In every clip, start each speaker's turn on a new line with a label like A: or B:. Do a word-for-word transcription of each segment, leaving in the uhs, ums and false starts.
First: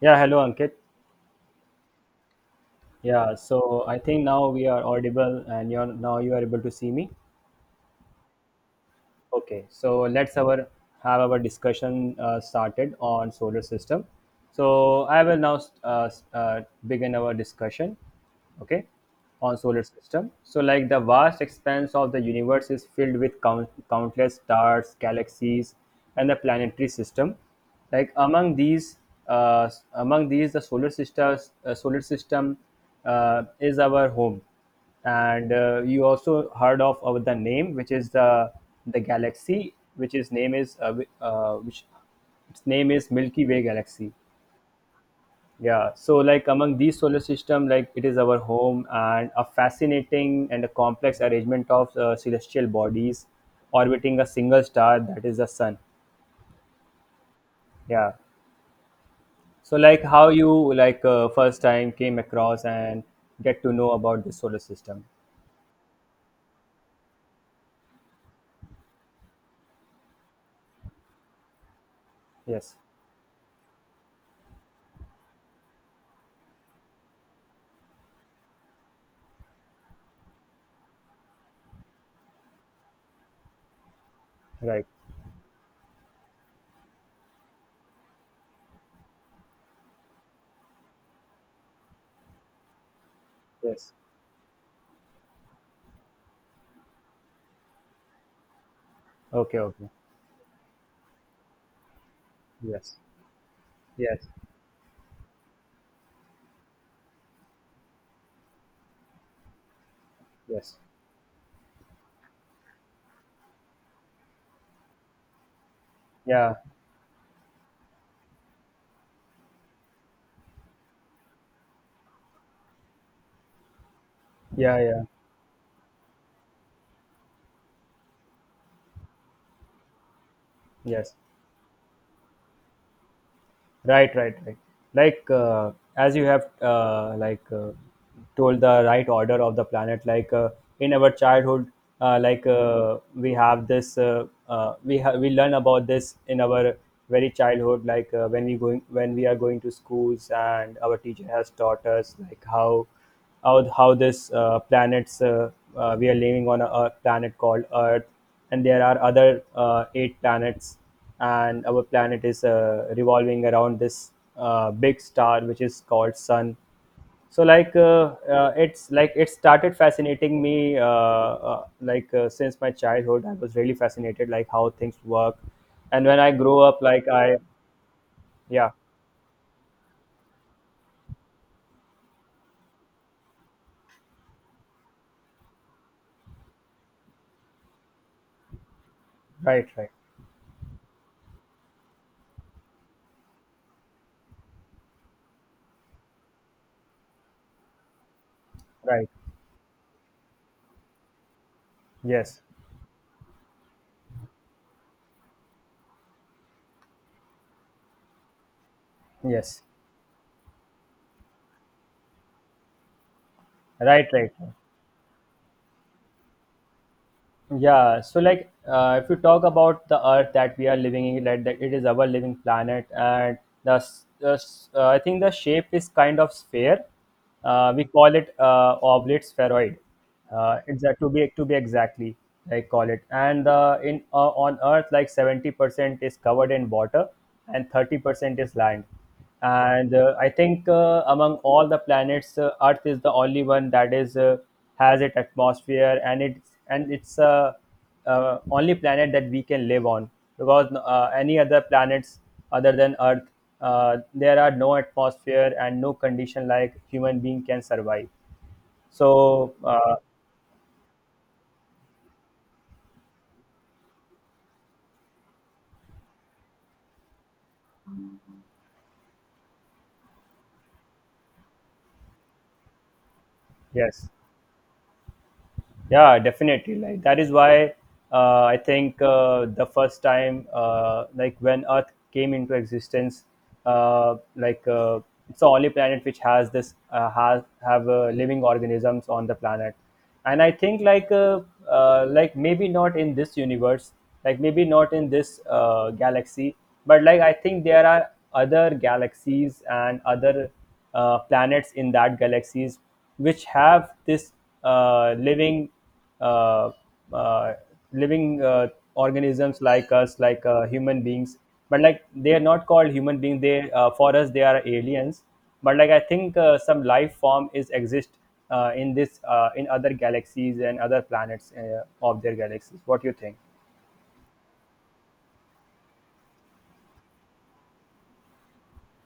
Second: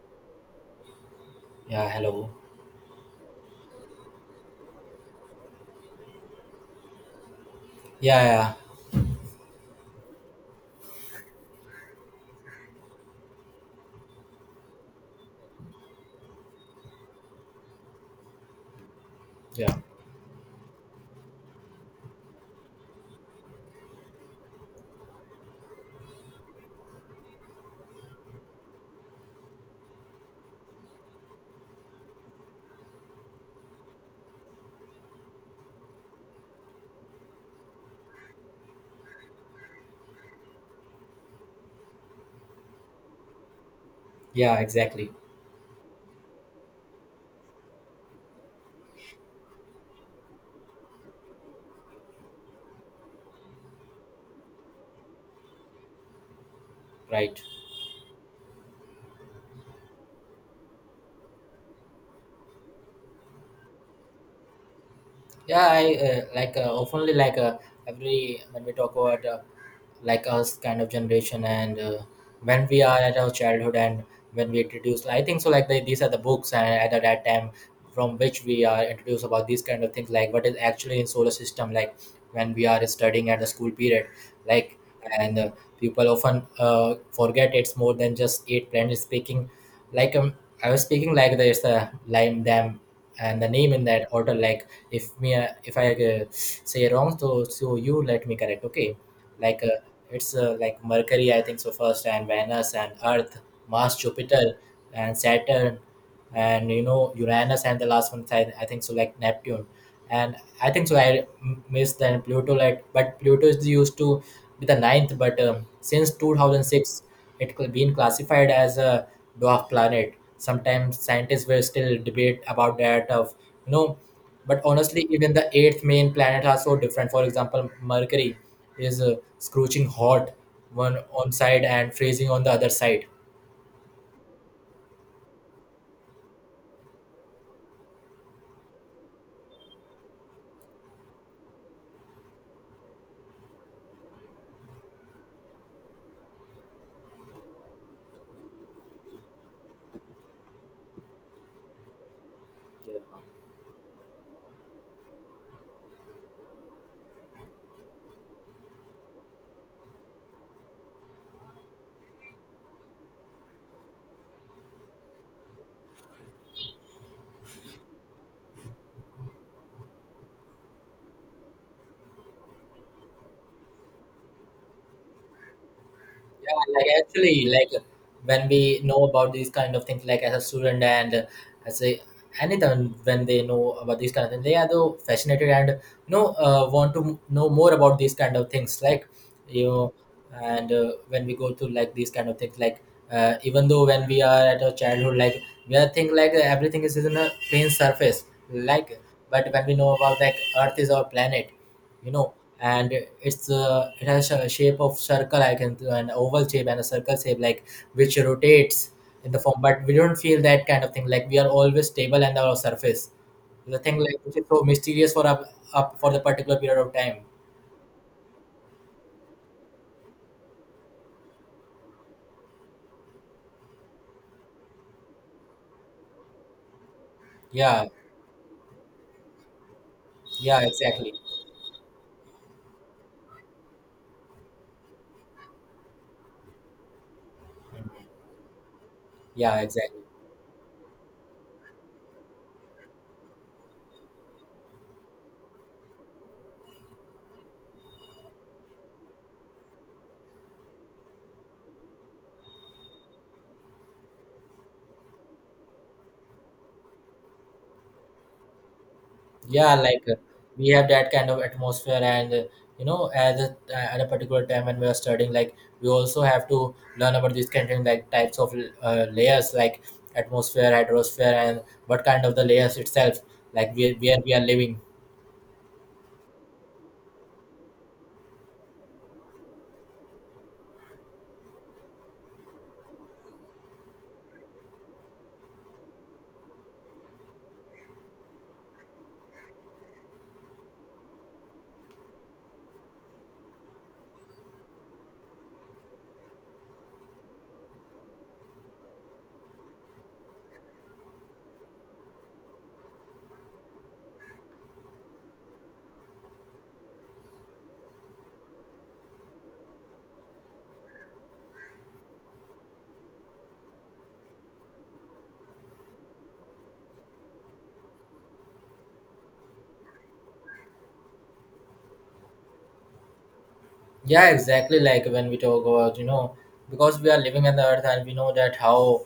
A: Yeah, hello Ankit.
B: Yeah, hello.
A: Yeah, so I think now we are audible and you're now you are able to see me.
B: Yeah, yeah.
A: Okay, so let's our have our discussion uh, started on solar system. So I will now uh, uh, begin our discussion. Okay, on
B: Yeah.
A: solar system. So like the vast expanse of the universe is filled with count- countless stars, galaxies and the planetary system. Like among these, uh, among these the solar system, uh, solar system uh, is our home. And uh, you also heard of, of the name, which is the the galaxy which is name is uh, wi- uh, which its name is Milky Way galaxy.
B: Yeah, exactly.
A: Yeah, so like among these solar system, like it is our home and a fascinating and a complex arrangement of uh, celestial bodies orbiting a single star, that is the sun.
B: Right.
A: Yeah, so like how you like uh, first time came across and get to know about the solar system?
B: Yeah, I uh, like uh, oftenly like uh, every when we talk about uh, like us kind of generation and uh, when
A: Yes.
B: we are at our childhood and when we introduce I think so like they, these are the books and at that that time from which we are introduced about these kind of things, like what is actually in solar system, like when we are studying at the school period like.
A: Right.
B: And uh, people often uh, forget it's more than just eight planets speaking, like. um, I was speaking like there's a lime them and the name in
A: Yes.
B: that order, like if me uh, if I uh, say wrong, so so you let me correct, okay.
A: Okay.
B: Like uh,
A: Okay.
B: it's uh, like Mercury, I think so first, and Venus and
A: Yes.
B: Earth, Mars,
A: Yes.
B: Jupiter, and Saturn, and you know Uranus, and the last one is I, I think so like Neptune. And I
A: Yes.
B: think so I m- missed then Pluto, like, but Pluto is used to be the ninth, but um, since
A: Yeah.
B: two thousand six it could been classified as a dwarf planet, sometimes scientists will still debate about that of you know. But
A: Yeah. Yeah.
B: honestly even the eighth main planet are so different, for example Mercury is uh, scorching hot one
A: Yes.
B: on side and freezing on the other side.
A: Right, right, right. Like uh, as you have uh, like uh, told the right order of the planet. Like uh, in our childhood, uh, like uh, we have this, uh, uh, we ha- we learn about this in our very childhood. Like uh, when we going when we are going to schools and our teacher has taught us like how how, how this uh, planets, uh, uh, we are living on a, a planet called Earth, and there are other uh, eight planets, and our planet is uh, revolving around this uh, big star which is called Sun. So like uh, uh, it's like it started fascinating me, uh, uh, like uh, since my childhood I was really fascinated like how things work. And when I grow
B: Yeah,
A: up,
B: like
A: like I,
B: actually, like when
A: yeah.
B: we know about these kind of things, like as a student and uh, as a anyone, when they know about these kind of things, they are though fascinated and you know uh, want to know more about these kind of things. Like you
A: Right, right,
B: know, and uh, when we go to like these kind of things, like uh, even though when we are at our childhood, like we are think like everything is in a plain surface, like.
A: right.
B: But when we know about like Earth is our planet, you know.
A: Yes.
B: And it's uh, it has a shape of circle I can an oval shape and a circle shape, like which rotates in the form
A: Yes.
B: but we don't feel that kind of thing, like we are always stable and our surface the thing
A: Right,
B: like
A: right,
B: which is
A: right.
B: so mysterious for up, up for the particular period of time.
A: Yeah, so like uh, if you talk about the Earth that we are living in, like that it is our living planet, and the, s- the s- uh, I think the shape is kind of sphere. Uh, we
B: Yeah.
A: call it uh, oblate spheroid. Uh,
B: Yeah,
A: it's uh, to
B: exactly.
A: be to be exactly, I call it. And uh, in uh, on Earth, like seventy percent is covered in water, and thirty percent is land.
B: Yeah,
A: And
B: exactly.
A: uh, I think uh, among all the planets, uh, Earth is the only one that is uh, has its atmosphere, and it's and it's uh, uh, only planet that we can live on, because uh, any other planets other than Earth, uh, there are no atmosphere and no condition like human being can survive. So
B: Yeah,
A: uh,
B: like uh, we have that kind of atmosphere and uh, you know at a, at a particular time when we are studying, like we also have to learn about these kind of like types of uh, layers, like atmosphere hydrosphere, and what kind of the layers itself, like where,
A: yes.
B: where we are living.
A: Yeah, definitely. Like that is why uh, I think uh, the first time, uh, like when Earth came into existence, uh, like uh, it's the only planet which has this uh, has have uh, living organisms on the planet. And I think like uh, uh, like maybe not in this universe, like maybe not in this uh, galaxy, but like I think there are other galaxies and other uh, planets in that galaxies which have this uh, living uh, uh, living uh, organisms like us, like uh, human beings, but like they are not called human beings, they, uh, for us they are aliens. But like I think uh, some life form is exist uh, in this uh, in other galaxies and other planets uh, of their galaxies. What do you think?
B: Yeah, exactly, like when we talk about, you know, because we are living on the earth and we know that how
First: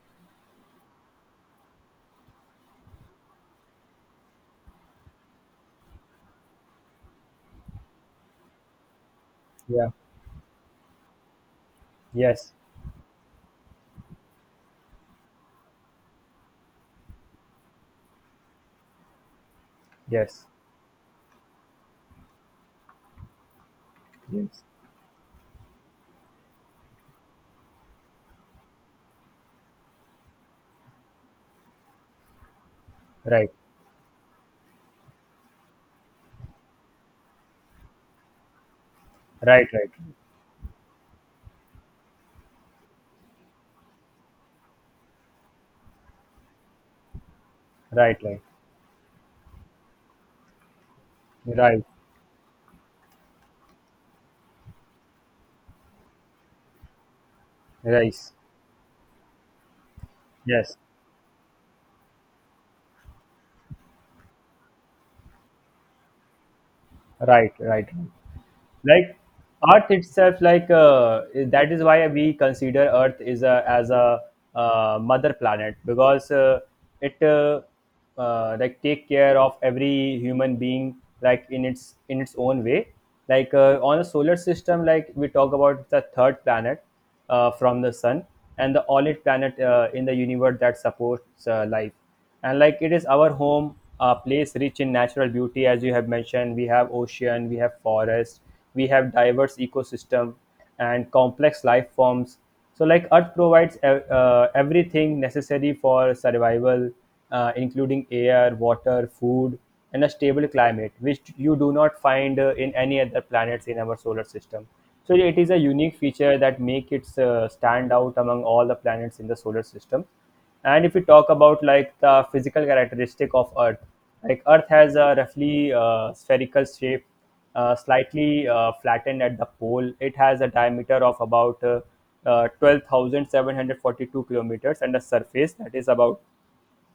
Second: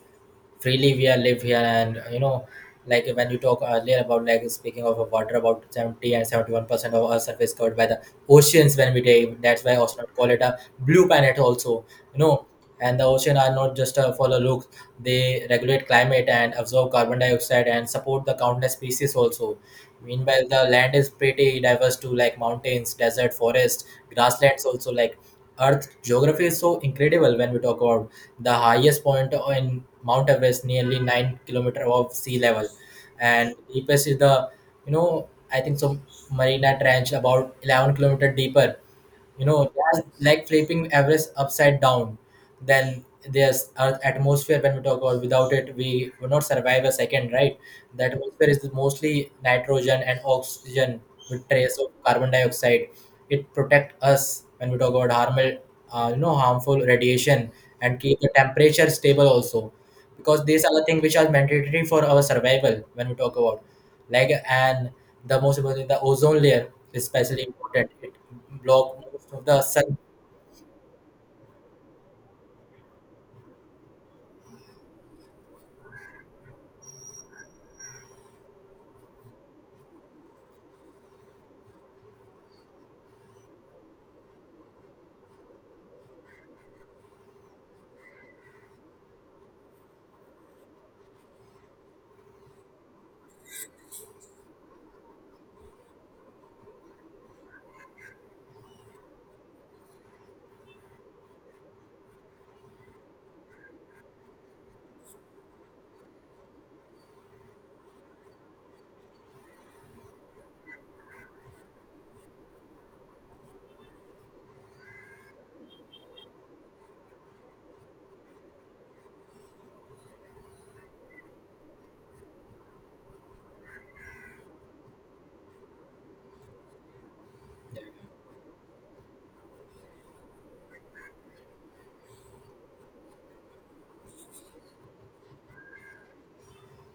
B: freely we are live here, and uh, you know, like when you talk earlier about like speaking of water about seventy and seventy-one percent of earth surface covered by the oceans, when we dive that's why
A: Yeah.
B: astronauts call it a blue planet also, you know.
A: Yes.
B: And the ocean are not just uh, for the look, they regulate climate and absorb carbon dioxide and support the countless species also. Meanwhile
A: Yes.
B: the land is pretty diverse too, like mountains, desert, forest,
A: Yes.
B: grasslands also, like earth geography is so incredible when we talk about the highest point in Mount Everest, nearly nine kilometer above sea level,
A: Right,
B: and deepest is the, you know, I think so Marina Trench, about eleven kilometer deeper, you
A: right.
B: know,
A: Right,
B: they like flipping Everest upside down. Then there's Earth atmosphere, when we talk about without it, we would not survive a second, right? The
A: right. Right,
B: atmosphere is mostly nitrogen and oxygen with trace
A: right,
B: of carbon dioxide. It protects us when we talk about harmful, uh, you know, harmful radiation, and keep the
A: right.
B: temperature stable also, because these
A: Yes,
B: are the things which are mandatory for our survival when we talk about, like. And the most important thing, the ozone layer is especially
A: right, right.
B: important, it block
A: Like
B: most of the
A: Earth
B: sun.
A: itself, like uh, that is why we consider Earth is a as a uh, mother planet, because uh, it uh, uh, like take care of every human being like in its in its own way. Like uh, on a solar system, like we talk about the third planet uh, from the sun, and the only planet uh, in the universe that supports uh, life. And like it is our home, a place rich in natural beauty. As you have mentioned, we have ocean, we have forest, we have diverse ecosystem and complex life forms. So like Earth provides uh, everything necessary for survival, uh, including air, water, food, and a stable climate, which you do not find uh, in any other planets in our solar system. So it is a unique feature that make it uh, stand out among all the planets in the solar system. And if we talk about like the physical characteristic of Earth, like Earth has a roughly uh, spherical shape, uh, slightly uh, flattened at the pole. It has a diameter of about uh, uh, twelve thousand seven hundred forty-two kilometers, and a surface that is about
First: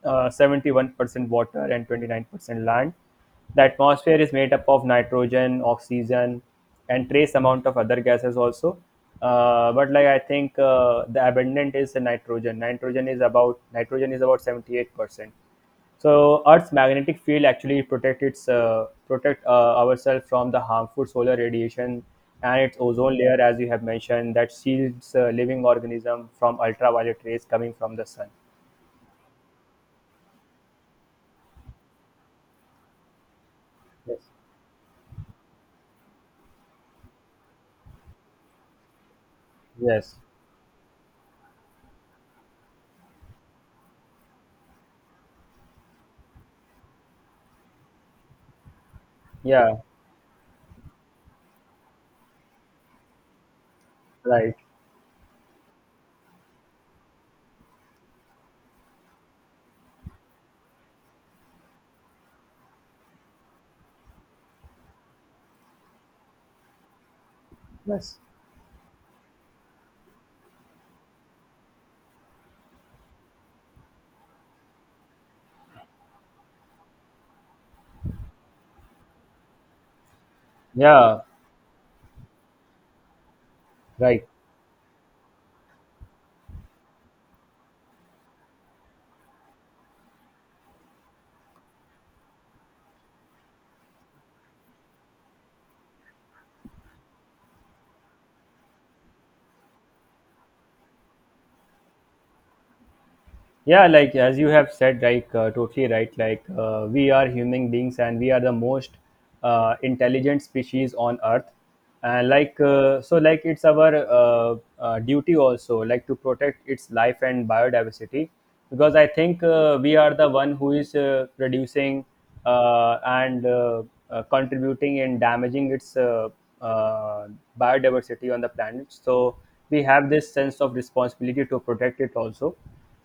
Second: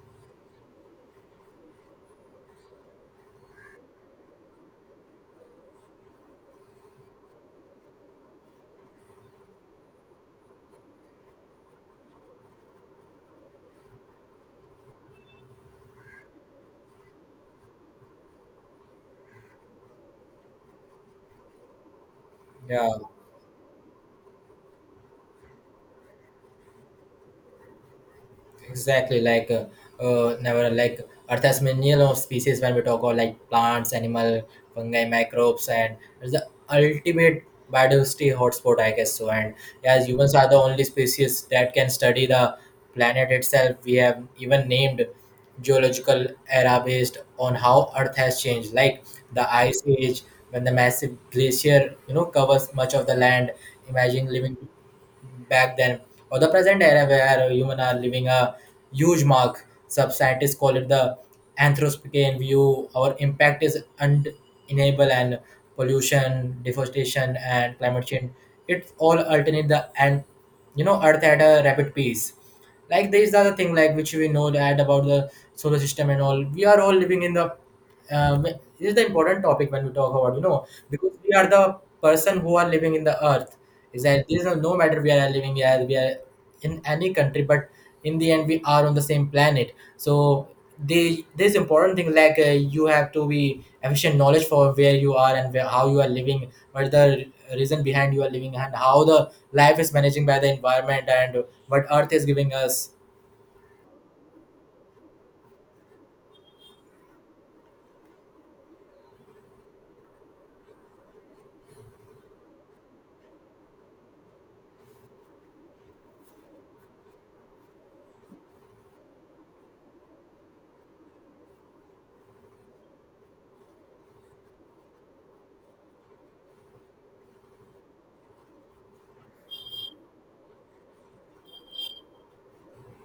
A: uh, seventy-one percent water and twenty-nine percent land. The atmosphere is made up of nitrogen, oxygen, and trace amount of other gases also. Uh, but like I think uh, the abundant is the nitrogen. Nitrogen is about nitrogen is about seventy-eight percent. So Earth's magnetic field actually protect its uh, protect uh, ourselves from the harmful solar radiation, and its
B: Yeah.
A: ozone layer, as you have mentioned, that shields uh, living organism from ultraviolet rays coming from the sun.
B: Exactly, like uh, uh, never, like Earth has million of species when we talk about, like plants,
A: Yes.
B: animal, fungi, microbes, and it's the ultimate biodiversity hotspot, I guess. So, and yeah, as
A: Yes.
B: humans are the only species that can study the planet itself, we have even named geological era based on how Earth has changed, like the
A: Yeah,
B: ice age when the massive glacier you know covers much of the land. Imagine
A: right.
B: living back then, or the present era where humans are living a huge mark. Some scientists call it the Anthropocene view. Our impact is undeniable, and pollution, deforestation, and climate
A: Yes.
B: change. It's all alternate the and you know Earth at a rapid pace. Like there is the thing like which we know that about the solar system and all. We are all living in the um, this is the important topic when we talk about, you know, because
A: Yeah,
B: we are the person who are living in the earth, is
A: right.
B: that there is no, no matter we are living here, we are in any country but in the end we are on the same planet. So the this important thing, like uh, you have to be efficient knowledge for where you are, and where, how you are living, what the reason behind you are living, and how the life is managing by the environment, and what earth is giving us.
A: Yeah, like as you have said, like uh, totally right. Like uh, we are human beings, and we are the most uh, intelligent species on Earth. And like uh, so, like it's our uh, uh, duty also, like to protect its life and biodiversity, because I think uh, we are the one who is uh, producing uh, and uh, uh, contributing and damaging its uh, uh, biodiversity on the planet. So we have this sense of responsibility to protect it also.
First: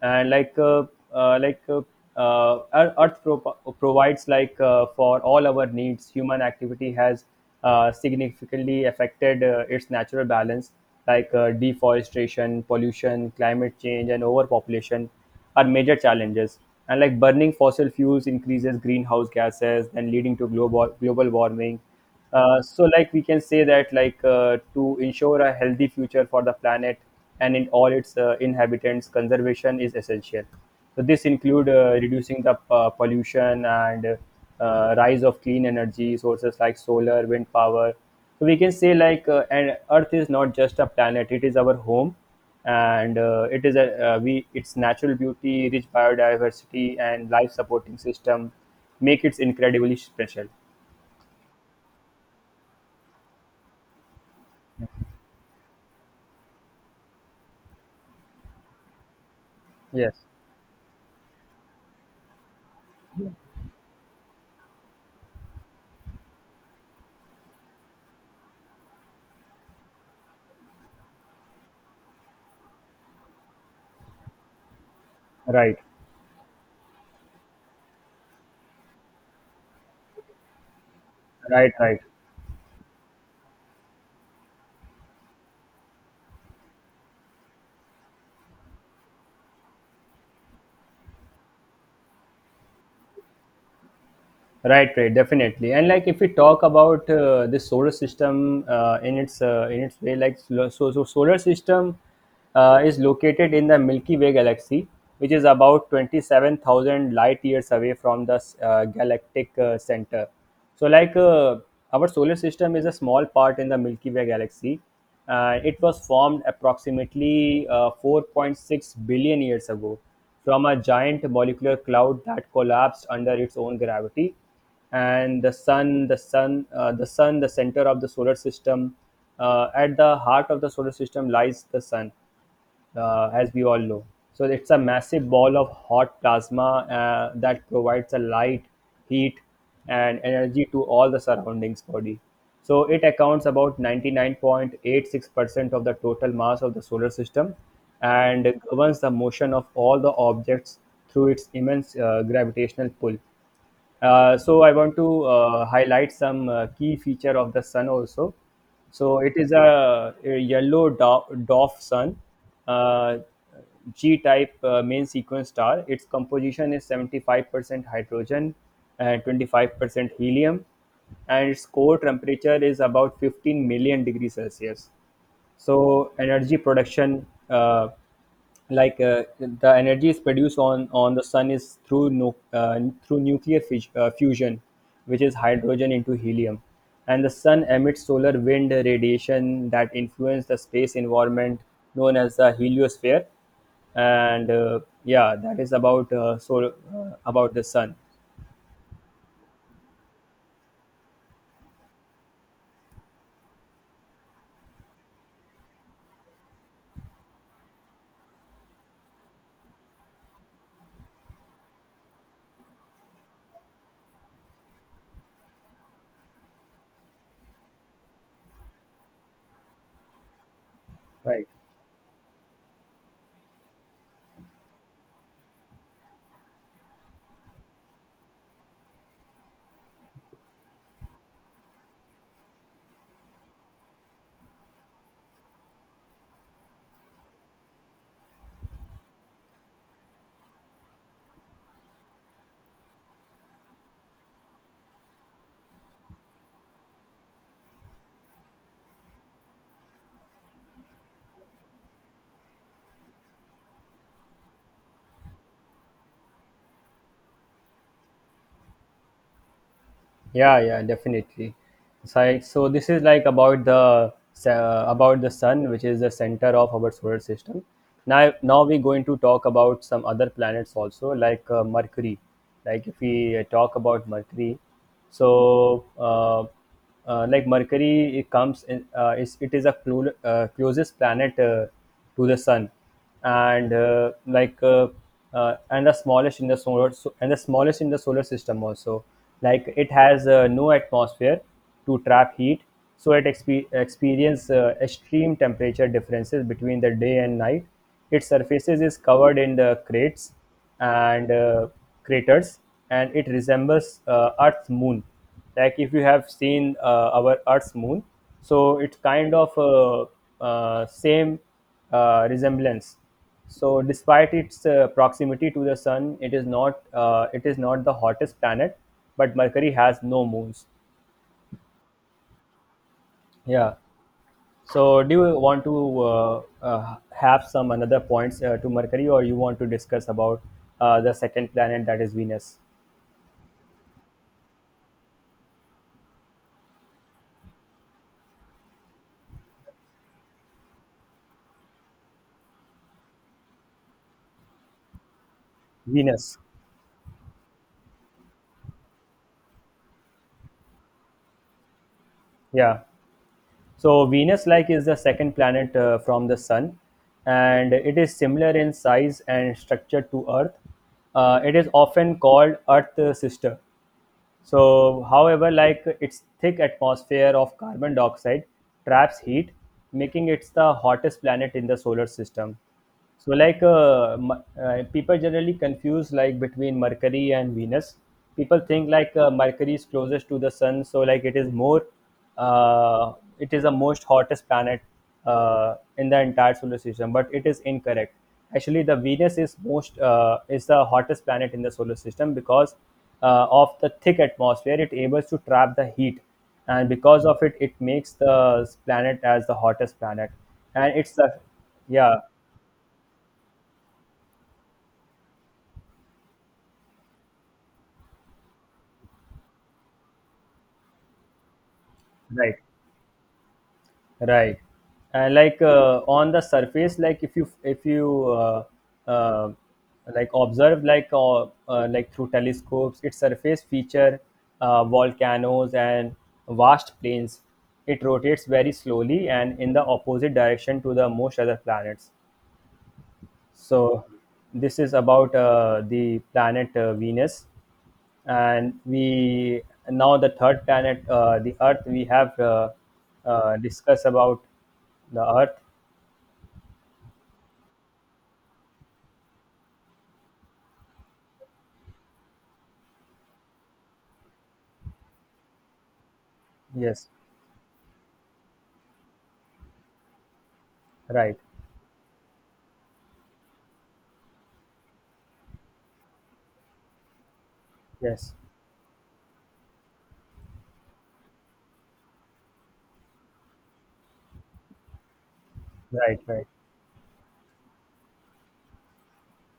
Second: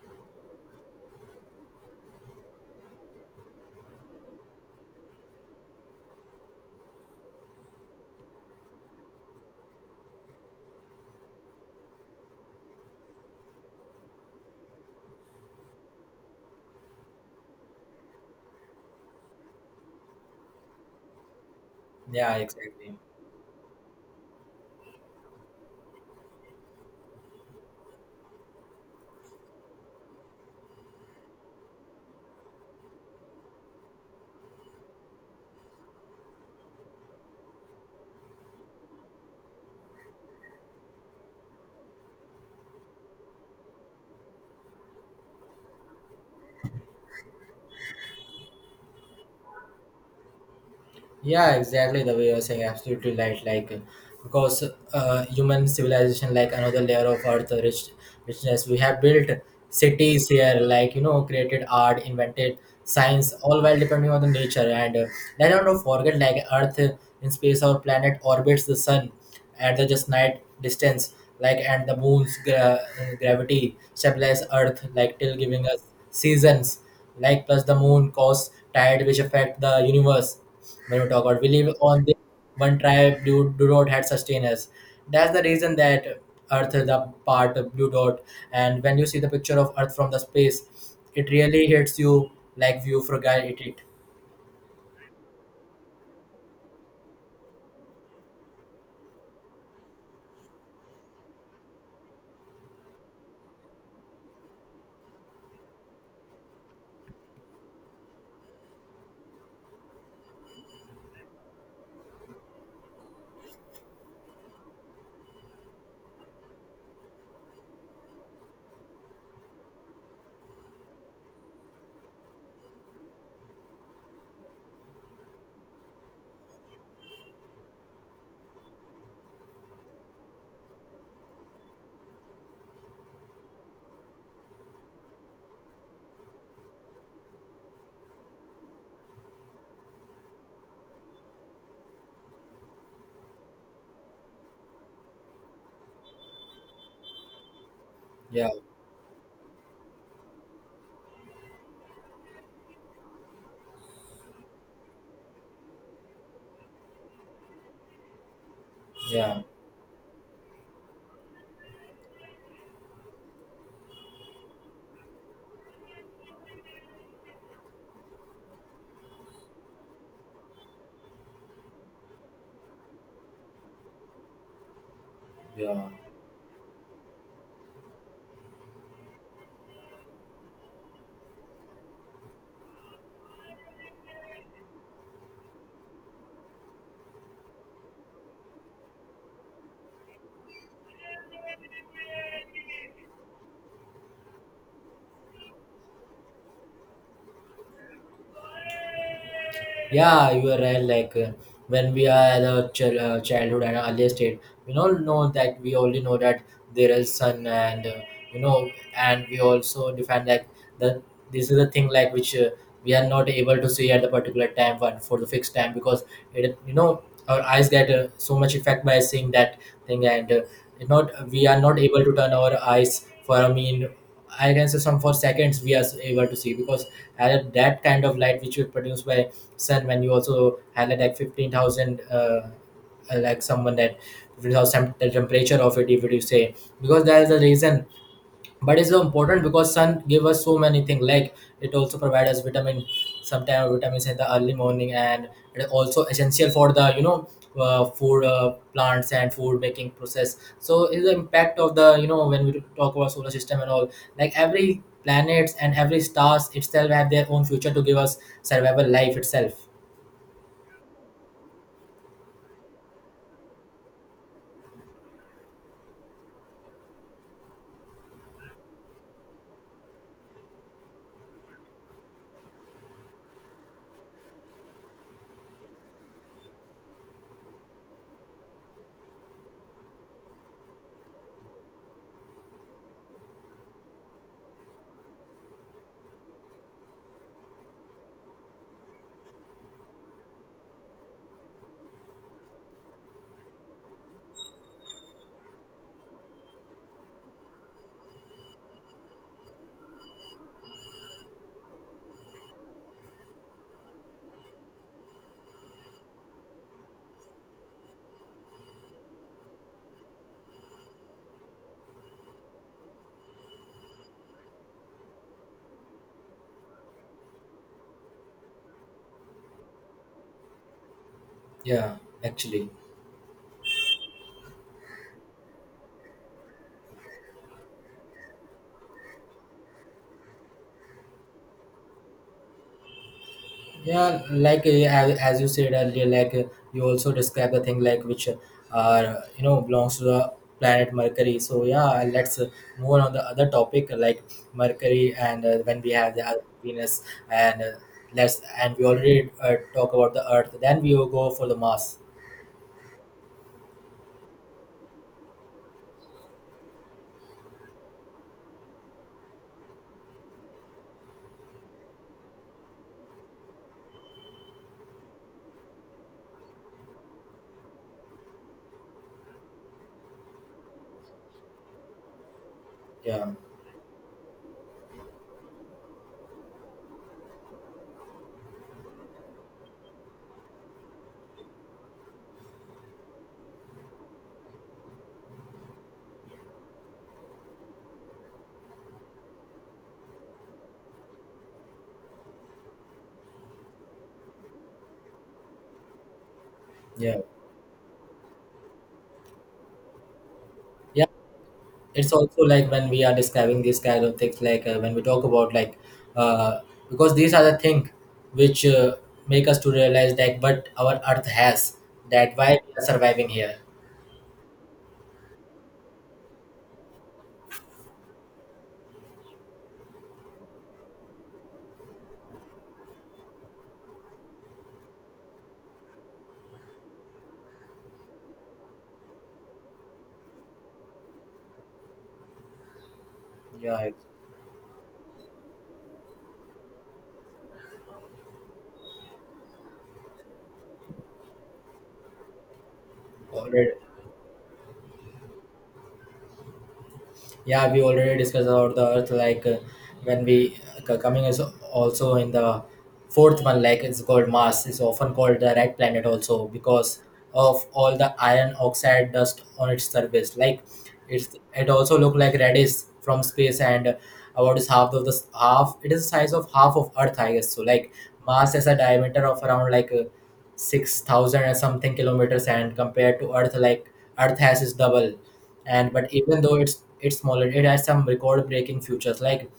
A: And like uh, uh, like uh, uh, Ear- Earth pro- provides like uh, for all our needs. Human activity has uh, significantly affected uh, its natural balance, like uh, deforestation, pollution, climate change, and overpopulation are major challenges. And like burning fossil fuels increases greenhouse gases, and leading to global global warming.
B: Yeah,
A: Uh, so
B: exactly.
A: like we can say that like uh, to ensure a healthy future for the planet and in all its uh, inhabitants, conservation is essential. So this include uh, reducing the uh, pollution and uh, rise of clean energy sources like solar, wind power. So we can say like uh, and Earth is not just a planet; it is our home, and uh, it is a, uh, we, its natural beauty, rich biodiversity and life supporting system make it incredibly special.
B: Yeah, exactly the way you're saying, absolutely right. Like, because uh, human civilization, like another layer of earth rich, richness, we have built
A: Yes.
B: cities here, like, you know, created art, invented science, all while depending on the nature. And uh, let us not forget, like Earth in space, our planet orbits the sun, at the just night distance, like, and the moon's gra- gravity stabilize Earth, like till giving
A: Right,
B: us seasons, like plus the moon cause tide which affect the universe. When we talk about we
A: right,
B: live
A: right.
B: on this one tribe, do, do not had sustain us. That's the reason that Earth is a part of blue dot, and when you see the picture of Earth from the space, it really hits you like view fragile it. it.
A: Right, right, definitely. And like, if we talk about uh, the solar system uh, in its uh, in its way, like so, so so solar system uh, is located in the Milky Way galaxy, which is about twenty seven thousand light years away from the uh, galactic uh, center. So, like, uh, our solar system is a small part in the Milky Way galaxy. Uh, it was formed approximately uh, four point six billion years ago from a giant molecular cloud that collapsed under its own gravity. And the sun, the sun, uh, the sun, the center of the solar system, uh, at the heart of the solar system lies the sun, uh, as we all know. So it's a massive ball of hot plasma uh, that provides a light, heat, and energy to all the surroundings body. So it accounts about ninety-nine point eight six percent of the total mass of the solar system
B: Yeah,
A: and governs the motion of all the objects through its immense uh, gravitational pull. Uh, so I want to uh, highlight some uh, key feature of the sun also. So it
B: yeah,
A: is a, a yellow do- dwarf sun, uh, G-type uh, main sequence star. Its composition is seventy-five percent hydrogen and twenty-five percent helium, and its core temperature is about fifteen million degrees Celsius.
B: yeah.
A: So energy production, uh, like uh, the energy is produced on on the sun is through nu- uh, through nuclear fis- uh, fusion, which is hydrogen into helium. And the sun emits solar wind radiation that influence the space environment, known as the heliosphere. And uh, yeah, that is about uh, so uh, about the sun.
B: Yeah, you are right. Like uh, when we are at our ch- uh, childhood and earlier state, we all know that we only know that there is sun, and uh, you know, and we also define like that this is a thing like which uh, we are not able to see at a particular time for, for the fixed time, because it you know our eyes get uh, so much effect by seeing that thing, and uh, it not we
A: Right.
B: are not able to turn our eyes for, I mean, I can say some for seconds we are able to see, because at that kind of light which is produced by sun, when you also highlight like fifteen thousand uh, uh, like someone that fifteen thousand temp- the temperature of it if you say, because there is a reason, but it's so important because sun give us so many things, like it also provides us vitamin, sometimes vitamins in the early morning, and it also essential for the, you know, uh, food uh, plants and food making process, so is the impact of the, you know, when we talk about solar system and all, like every planets and every stars itself have their own future to give us survival life itself.
A: Yeah, yeah, definitely. So, I, so this is like about the uh, about the sun, which is the center of our solar system. Now, now we're going to talk about some other planets also, like uh, Mercury. Like if we uh, talk about Mercury, so uh, uh, like Mercury, it comes in. Uh, is it is a clo- uh, closest planet uh, to the sun, and uh, like uh, uh, and the smallest in the solar so, and the smallest in the solar system also. Like it has uh, no atmosphere to trap heat, so it expe- experience uh, extreme temperature differences between the day and night. Its surfaces is covered in the crates and uh, craters, and it resembles uh, Earth's moon. Like if you have seen uh, our Earth's moon, so it's kind of uh, uh, same uh, resemblance. So, despite its uh, proximity to the sun, it is not uh, it is not the hottest planet, but Mercury has no moons.
B: Yeah, actually.
A: Yeah. So, do you want to uh, uh, have some another points uh, to Mercury, or you want to discuss about uh, the second planet, that is Venus?
B: Yeah, like uh, as as you said earlier, like uh, you also describe the thing like which uh you know belongs to the planet mercury, so yeah, let's uh, move on, on the other topic, uh, like mercury, and uh, when we have the
A: Venus.
B: other venus, and uh, let's and we already uh, talk about the earth, then we will go for the mars.
A: Yeah. So Venus, like, is the second planet uh, from the Sun, and it is similar in size and structure to Earth. Uh, it is often called Earth sister. So, however, like, its thick atmosphere of carbon dioxide traps heat, making it the hottest planet in the solar system. So,
B: Yeah.
A: like uh, Mer- uh, people generally confuse like between Mercury and Venus. People think like uh, Mercury is closest to the sun, so like it is more uh, it is the most hottest planet uh, in the entire solar system, but it is incorrect. Actually, the Venus is most uh, is the hottest planet in the solar system because uh, of the thick atmosphere. It able to trap the heat, and
B: Yeah.
A: because of it, it makes the planet as the hottest planet. And
B: Yeah,
A: it's the
B: it's
A: yeah,
B: also like when we are describing these kind of things, like uh, when we talk about like uh, because these are the things which uh, make us to realize that but our earth has that why
A: right.
B: we are surviving here.
A: Right. And like uh, on the surface, like if you if you uh, uh, like observe like uh, uh, like through telescopes, its surface feature uh, volcanoes and vast plains. It rotates very slowly and in the opposite direction to the most other planets.
B: Yeah, it's
A: So this is about uh, the planet uh, Venus, and we now the third planet, uh, the Earth. We have uh, uh,
B: already.
A: discussed about the Earth.
B: Yeah, we already discussed about the earth, like uh, when we uh, c- coming is also in the fourth one, like it's called mars. It's often called the red planet also because
A: Yes,
B: of all the iron oxide dust on its surface, like it's
A: right.
B: it also look like reddish from space. And about is half of the s- half it is the size of half of earth, I guess so. Like
A: Yes,
B: mars has a diameter of around, like uh, six thousand and something kilometers, and compared to earth, like earth has its double. And but
A: right,
B: even
A: right.
B: though it's it's smaller, it has some record breaking features, like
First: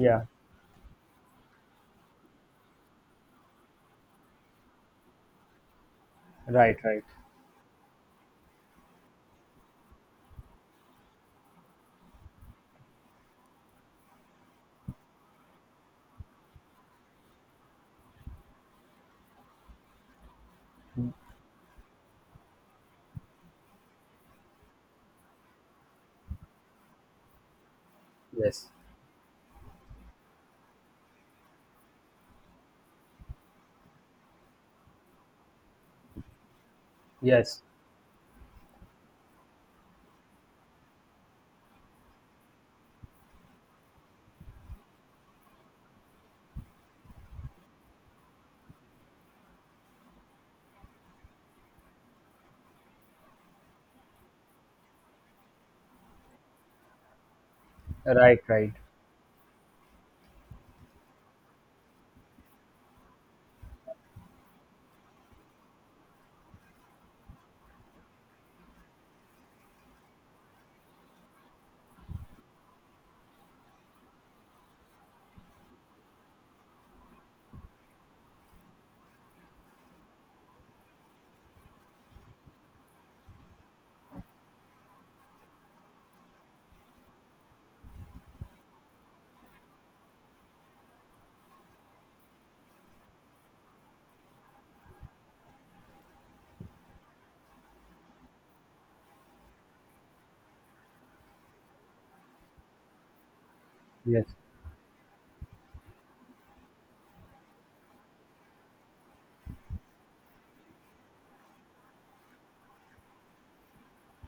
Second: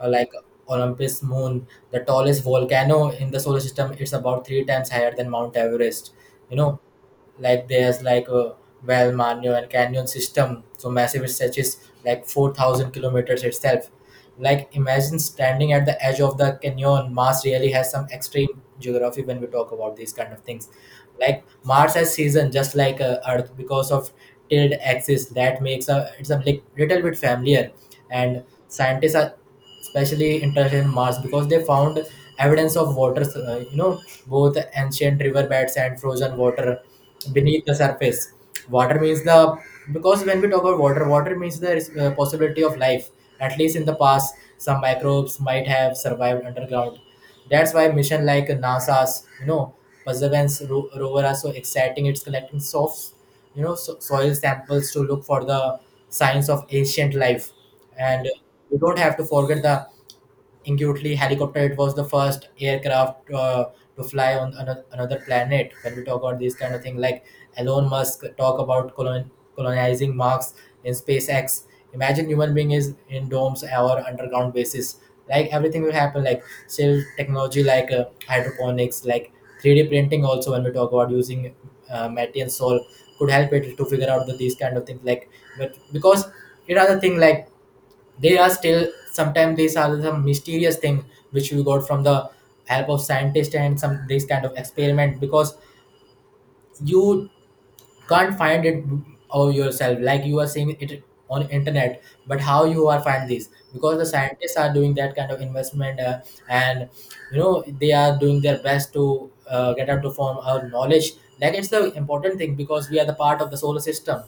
B: uh, like olympus moon, the tallest volcano in the solar system, it's about three times higher than mount everest, you
A: right,
B: know.
A: right.
B: Like there's like a well Manio and canyon system so massive it stretches like four thousand kilometers itself, like imagine standing at the edge of the canyon mars really has some extreme geography when we talk about these kind of things. Like mars has season just like uh, earth because of tilted axis that makes a it's a li- little bit familiar. And
A: Yes,
B: scientists are especially interested in Mars because they found evidence of water, uh, you know, both ancient riverbeds and frozen water
A: yes,
B: beneath the surface. Water means the Because when we talk about water, water means the uh, possibility of life. At least in the past, some microbes might have survived underground. That's why mission like NASA's, you know, Perseverance ro- rover are so exciting. It's collecting soft you know so, soil samples to look for the signs of ancient life. And
A: right, right.
B: we don't have to forget the Ingutli helicopter. It was the first aircraft uh, to fly on ano- another planet. When we talk about these kind of thing, like Elon Musk talk about colon- colonizing Mars in SpaceX. Imagine human being is in domes or underground bases. Like everything will happen. Like still technology like uh, hydroponics, like three D printing. Also, when we talk about using uh, matter and soil, could help it to figure out the, these kind of things. Like, but because it are the thing, like they are still sometimes these are some mysterious thing which we got from the help of scientists and some this kind of experiment because you can't find it of yourself. Like you are seeing it on internet, but how you are find this because the
A: Yes,
B: scientists are doing that kind of investment uh, and you know they are doing their best to uh, get out to form our knowledge. Like it's the important thing because we are the part of the solar system.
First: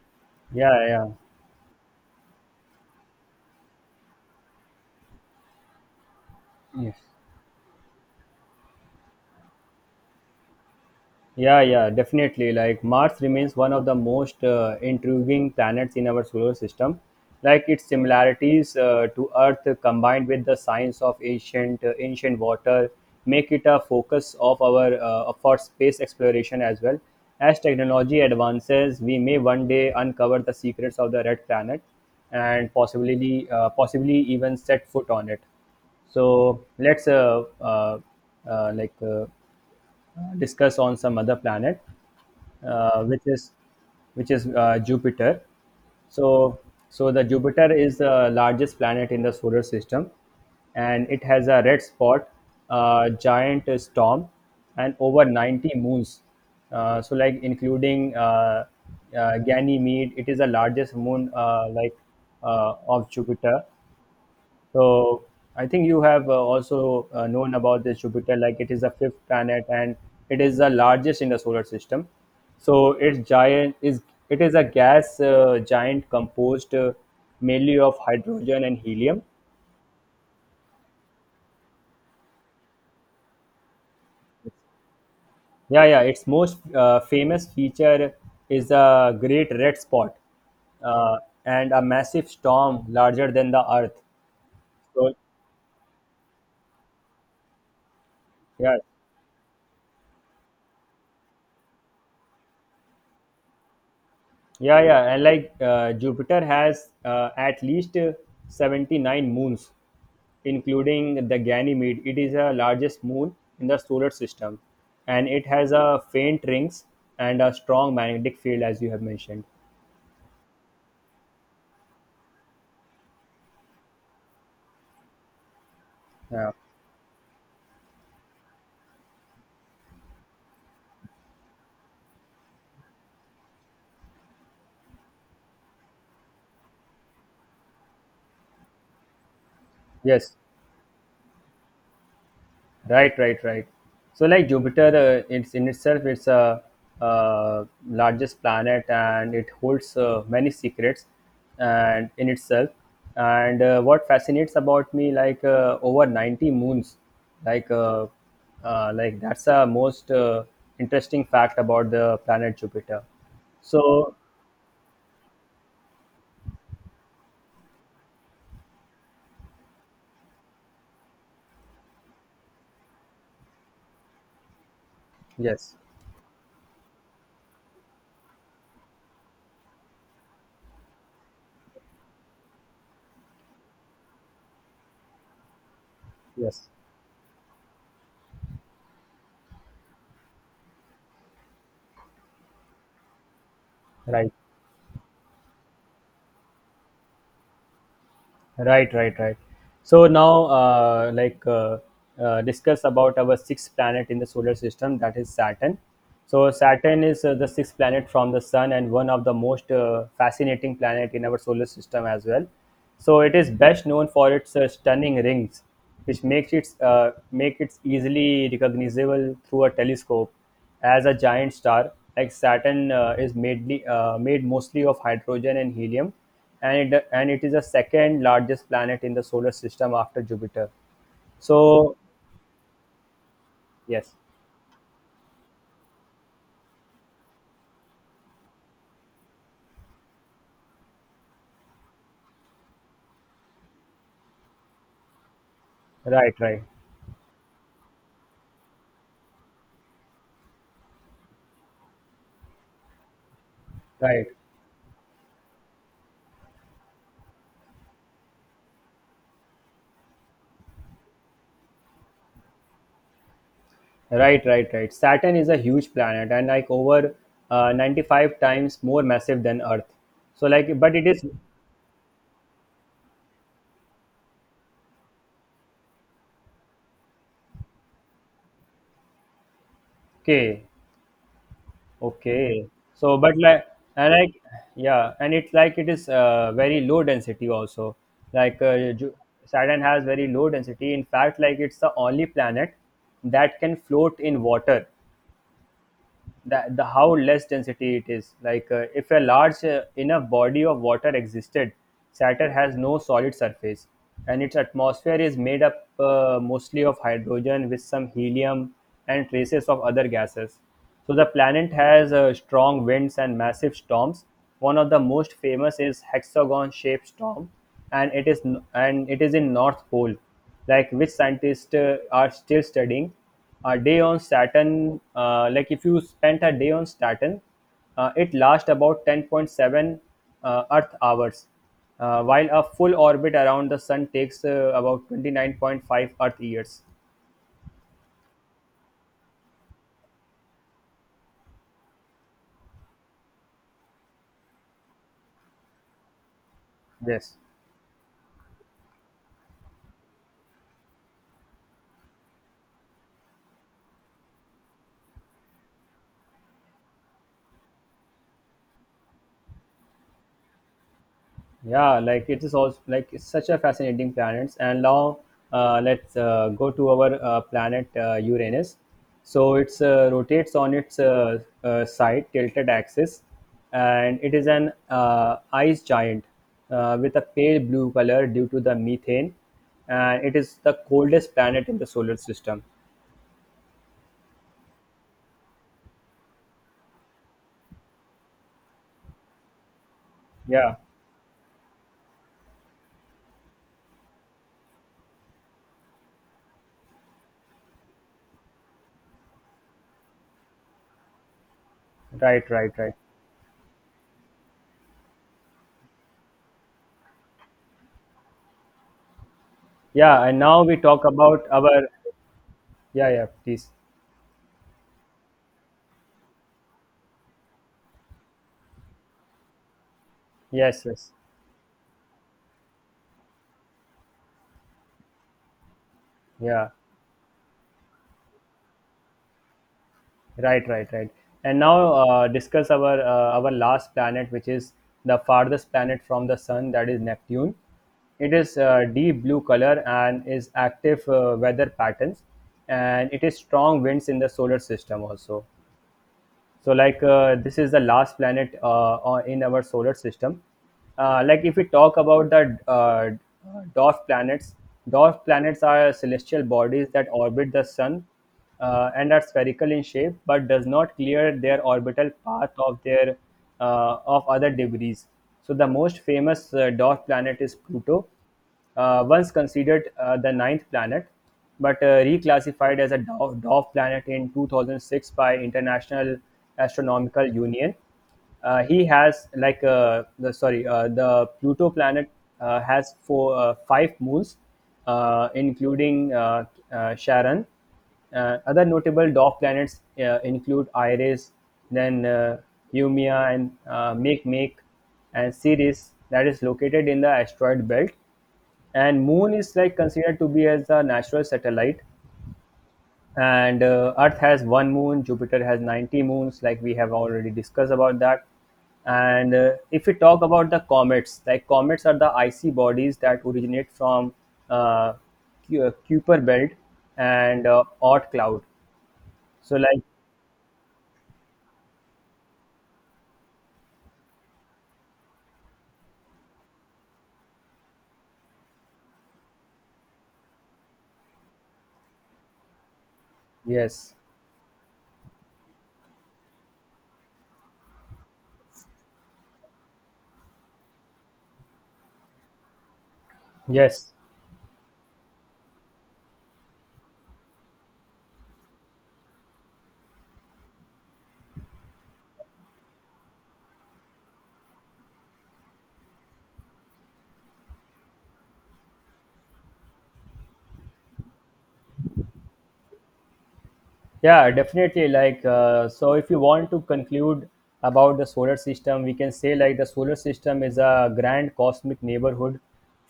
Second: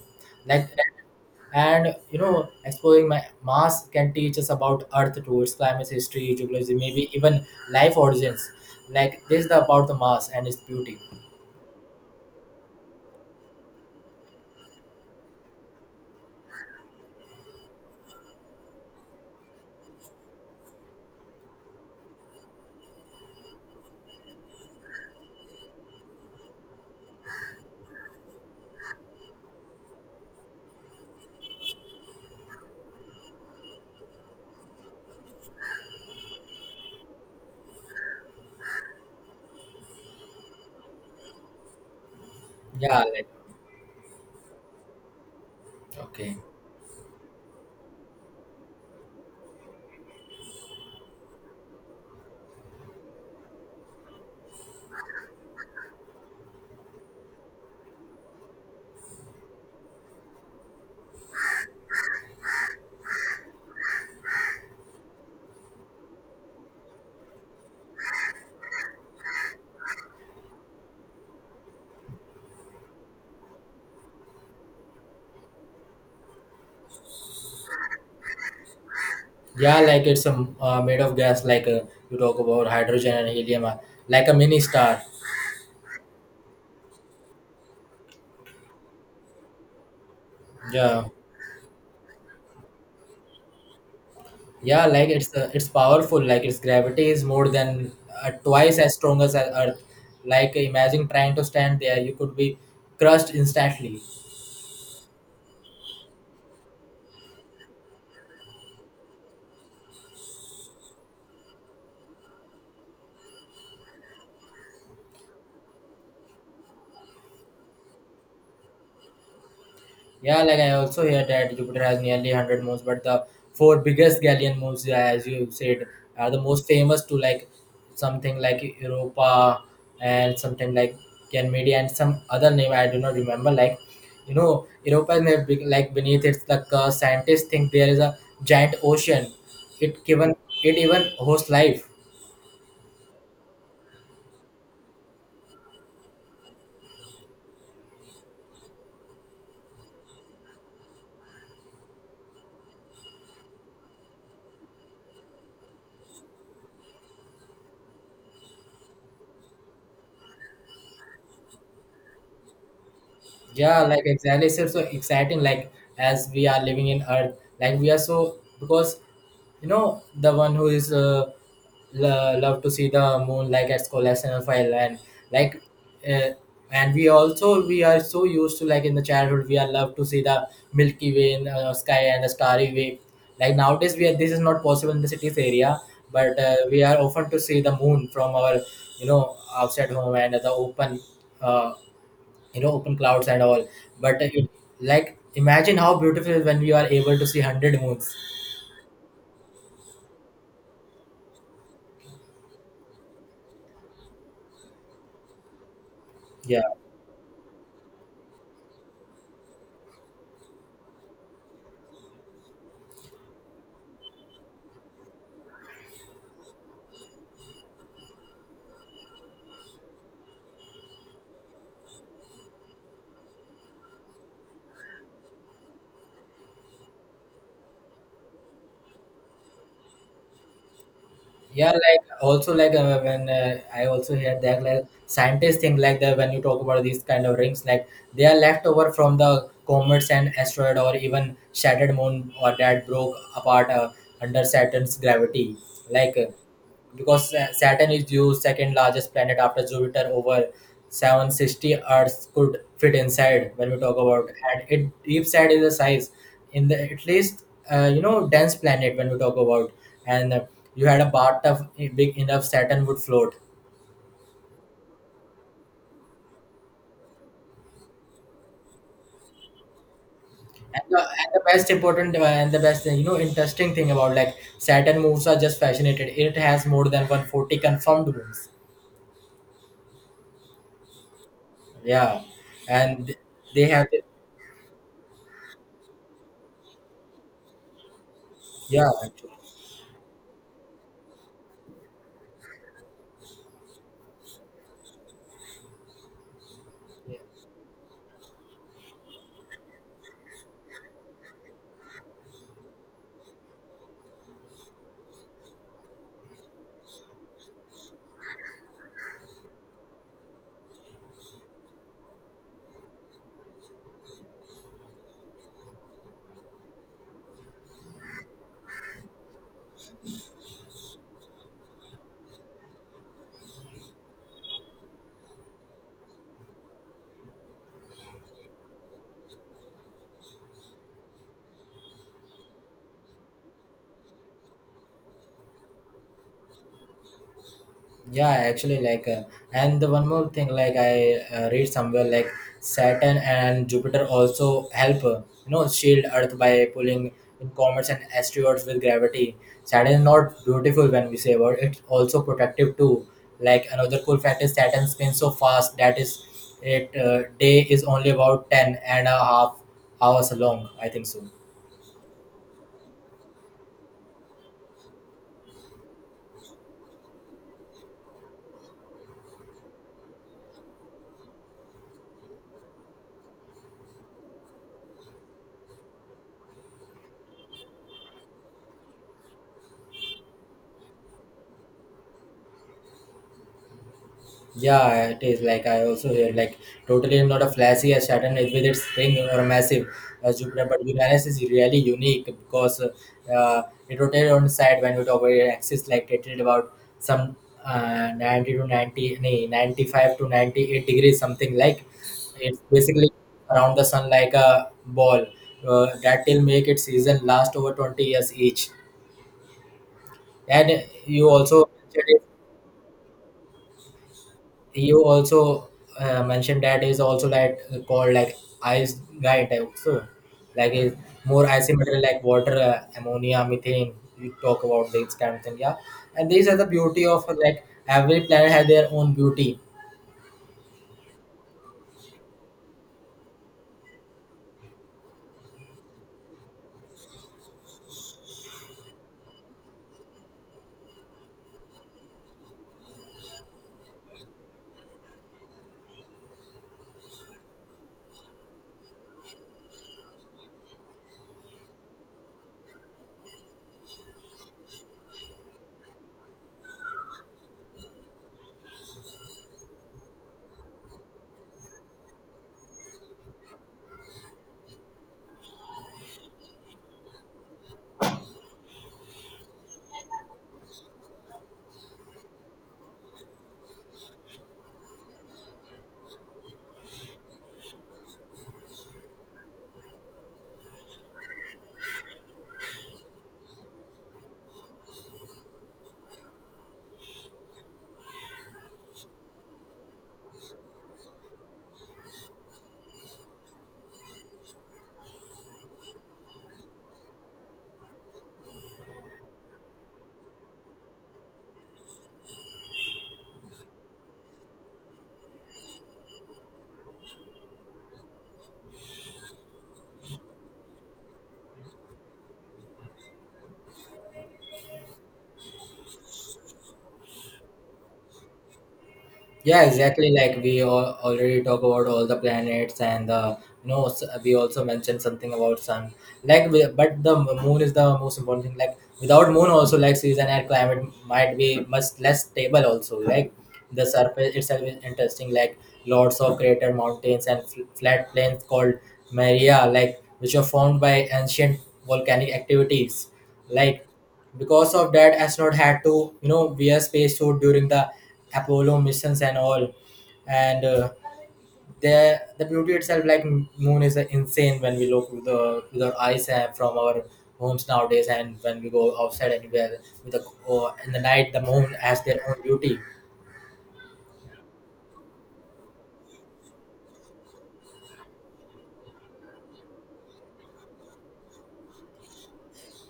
B: Like,
A: yeah, yeah.
B: and you know exploring my mars can teach us about earth towards climate history geology
A: Yeah. Yes.
B: maybe even life origins. Like this is the, about the mars and its beauty.
A: Yeah, yeah, definitely. Like Mars remains one of the most uh, intriguing planets in our solar system. Like its similarities uh, to Earth combined with the science of ancient uh, ancient water make it a focus of our uh, for space exploration as well. As technology advances, we may one day uncover the secrets of the red planet and possibly uh, possibly even set foot on it. So let's uh, uh, uh, like uh, discuss on some other planet,
B: Yeah,
A: uh, which
B: like
A: is which is uh, Jupiter.
B: okay.
A: So, so the Jupiter is the largest planet in the solar system, and it has a red spot, a giant storm, and over ninety moons. Uh, so like including uh, uh, Ganymede, it is the largest moon uh, like uh, of Jupiter. So I think you have uh, also uh, known about this Jupiter, like it is the fifth planet and it is the largest in the solar system. So its giant is it is a gas uh, giant composed uh, mainly of hydrogen and helium.
B: Yeah, like it's um, uh, made of gas, like uh, you talk about hydrogen and helium uh, like a mini star.
A: Yeah, yeah. Its most uh, famous feature is a great red spot,
B: Yeah,
A: uh, and a massive storm larger than the Earth.
B: yeah, like
A: So
B: it's uh, it's powerful. Like its gravity is more than uh,
A: yeah,
B: twice as strong as uh, earth. Like imagine trying to stand there, you could be crushed instantly.
A: yeah, yeah. And like uh, Jupiter has uh, at least uh, seventy nine moons, including the Ganymede. It is the largest moon in the solar system, and it has a faint rings and a strong magnetic field, as you have mentioned.
B: Yeah, like I also hear that Jupiter has nearly one hundred moons, but the four biggest Galilean moons, yeah, as you said, are the
A: Yeah.
B: most famous to, like something like Europa and something like Ganymede and some other name I do not remember. Like, you know, Europa is like big- like beneath its the curse. Scientists think there is a giant ocean. It given
A: Yes.
B: it even hosts life.
A: Right, right, right. So like Jupiter, uh, it's in itself, it's a uh, largest planet, and it holds uh, many secrets, and in itself. And uh, what fascinates about me, like uh, over ninety moons, like uh, uh, like that's a most uh, interesting fact about the planet Jupiter.
B: Yeah, like
A: So
B: exactly. So, so exciting. Like as we are living in Earth, like we are so because you know, the one who is uh, lo- love to see the moon like at collection file and like
A: yes,
B: uh, and we also we are so used to, like in the childhood we are love to see the Milky Way in uh, sky and the starry way. Like nowadays we are this is not possible in the cities area, but uh,
A: yes,
B: we are often to see the moon from our, you know, outside home and the open uh, you know open clouds and all. But uh,
A: right.
B: it, like imagine how beautiful when we are able to see one hundred moons.
A: Right, right, right. So now, uh, like, uh, uh, discuss about our sixth planet in the solar system, that is Saturn. So
B: Yeah.
A: Saturn is uh, the sixth planet from the Sun and one of the most uh, fascinating planet in our solar system as well. So it is best known for its uh, stunning rings, which makes it uh, make it easily recognizable through a telescope as a giant star. Like Saturn uh, is mainly uh, made mostly of hydrogen and helium, and it, and it is the second largest planet in the solar system after Jupiter.
B: Yeah,
A: So
B: like also, like uh, when uh, I also
A: yes,
B: hear that, like scientists think like that when you talk about these kind of rings, like they are left over from the comets and asteroid or even shattered moon or that broke apart uh, under saturn's gravity. Like uh,
A: right, right,
B: because Sa- Saturn is Zeus' second largest planet after Jupiter. Over seven sixty Earths could fit inside when we talk
A: right,
B: about, and it deep side is the size in the at least uh, you know dense planet when we talk about, and uh, you had a bathtub big enough, Saturn would float.
A: right, right, right. Saturn is a huge planet, and like over uh, ninety five times more massive than Earth. So like,
B: And
A: but
B: the,
A: it is
B: and the best important, uh, and the best, you know, interesting thing about, like Saturn moons are just fascinated. It has more than one hundred forty confirmed moons.
A: okay.
B: Yeah,
A: Okay.
B: and
A: So, but
B: they
A: like,
B: have.
A: and like, yeah, and it's like it is uh, very low density also. Like,
B: Yeah.
A: uh, Ju-
B: Actually.
A: Saturn has very low density. In fact, like, it's the only planet that can float in water. That the how less density it is, like uh, if a large uh, enough body of water existed. Saturn has no solid surface, and its atmosphere is made up uh, mostly of hydrogen with some helium and traces of other gases. So the planet has uh, strong winds and massive storms. One of the most famous is hexagon shaped storm, and it is and it is in north pole, like which scientists uh, are still studying. A day on Saturn, uh, like if you spent a day on Saturn, uh, it lasts about ten point seven uh, Earth hours, uh, while a full orbit around the Sun takes uh, about twenty nine point five Earth years.
B: Yeah, actually, like uh, and the one more thing, like I uh, read somewhere, like saturn and jupiter also help, uh, you know shield earth by pulling
A: Yes.
B: in comets and asteroids with gravity. Saturn is not beautiful when we say about it, it's also protective too. Like another cool fact is saturn spins so fast that is it uh, day is only about ten and a half hours long, I think so.
A: Yeah, like it is also like it's such a fascinating planet. And now uh, let's uh, go to our uh, planet uh, Uranus. So it's uh, rotates on its uh, uh, side tilted axis, and it is an uh, ice giant uh, with a pale blue color due to the methane, and it is the coldest planet in the solar system.
B: Yeah, it is, like I also hear like totally not a flashy as Saturn is with its ring or massive as Jupiter,
A: Yeah,
B: but Uranus is really unique because uh, it rotates on the side when we talk about its axis. Like it is about some uh, ninety to ninety, nay, ninety-five to ninety-eight degrees, something like.
A: right,
B: It's
A: right, right.
B: basically around the sun like a ball uh, that will make its season last over twenty years each.
A: Yeah, and now we
B: And
A: talk
B: you
A: about
B: also
A: our yeah, yeah, please.
B: you also uh, mentioned that is also like called like ice guide also, like
A: Yes,
B: is
A: yes.
B: more asymmetrical like water, uh, ammonia methane, you talk about these kind of thing, yeah. And these are the
A: Yeah.
B: beauty of, uh, like every planet has their own beauty.
A: Right, right, right. And now uh, discuss our uh, our last planet, which is the farthest planet from the sun, that is Neptune. It is uh, deep blue color and is active uh, weather patterns, and it is strong winds in the solar system also. So like uh, this is the last planet uh, uh, in our solar system. Uh, like if we talk about the uh, dwarf planets, dwarf planets are celestial bodies that orbit the sun uh, and are spherical in shape but does not clear their orbital path of their uh, of other debris. So the most famous uh, dwarf planet is Pluto, uh, once considered uh, the ninth planet, but uh, reclassified as a dwarf, dwarf planet in two thousand six by International Astronomical Union. Uh, he has like uh, the sorry uh, the Pluto planet uh, has four uh, five moons, uh, including uh, uh, Charon. Uh, other notable dwarf planets uh, include Iris, then uh, Eumea and uh, Make, and Ceres, that is located in the asteroid belt. And moon is like considered to be as a natural satellite, and uh, earth has one moon, jupiter has ninety moons, like we have already discussed about that. And uh, if we talk about the comets, like comets are the icy bodies that originate from uh, Cu- uh, kuiper belt and uh, oort cloud. So
B: Yeah,
A: like
B: exactly. Like we all already talk about all the planets and the you know s- we also mentioned something about sun. Like we- but the m- moon is the most important thing. Like without moon also, like season and climate might be much less stable also. Like the
A: yes,
B: surface itself is interesting. Like lots of crater mountains and fl- flat plains called Maria, like which are formed by ancient volcanic activities. Like
A: yes.
B: because of that astronaut had to, you know, wear space suit during the apollo missions and all. And uh, the the beauty itself, like moon is uh, insane when we look with the with our eyes uh, from our homes nowadays, and when we go outside anywhere with the or in the night the moon has their own beauty.
A: Yeah, definitely. Like, uh, so if you want to conclude about the solar system, we can say like the solar system is a grand cosmic neighborhood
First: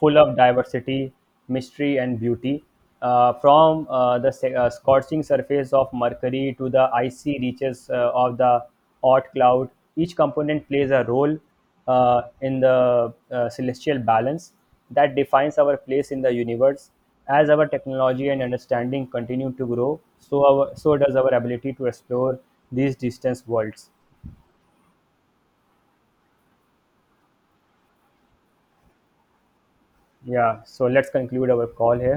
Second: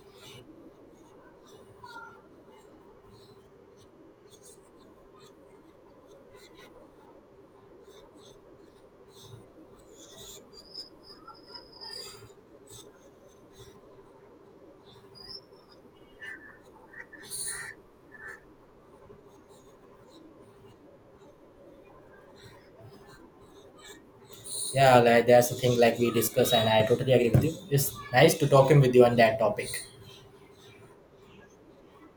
A: full of diversity, mystery, and beauty. Uh, from uh, the se- uh, scorching surface of Mercury to the icy reaches uh, of the Oort cloud, each component plays a role uh, in the uh, celestial balance that defines our place in the universe. As our technology and understanding continue to grow, so our so does our ability to explore these distant worlds.
B: Yeah, like that's the thing, like we discuss and I totally agree with you. It's nice to talking with you on that topic.
A: Yeah. So let's conclude our call here.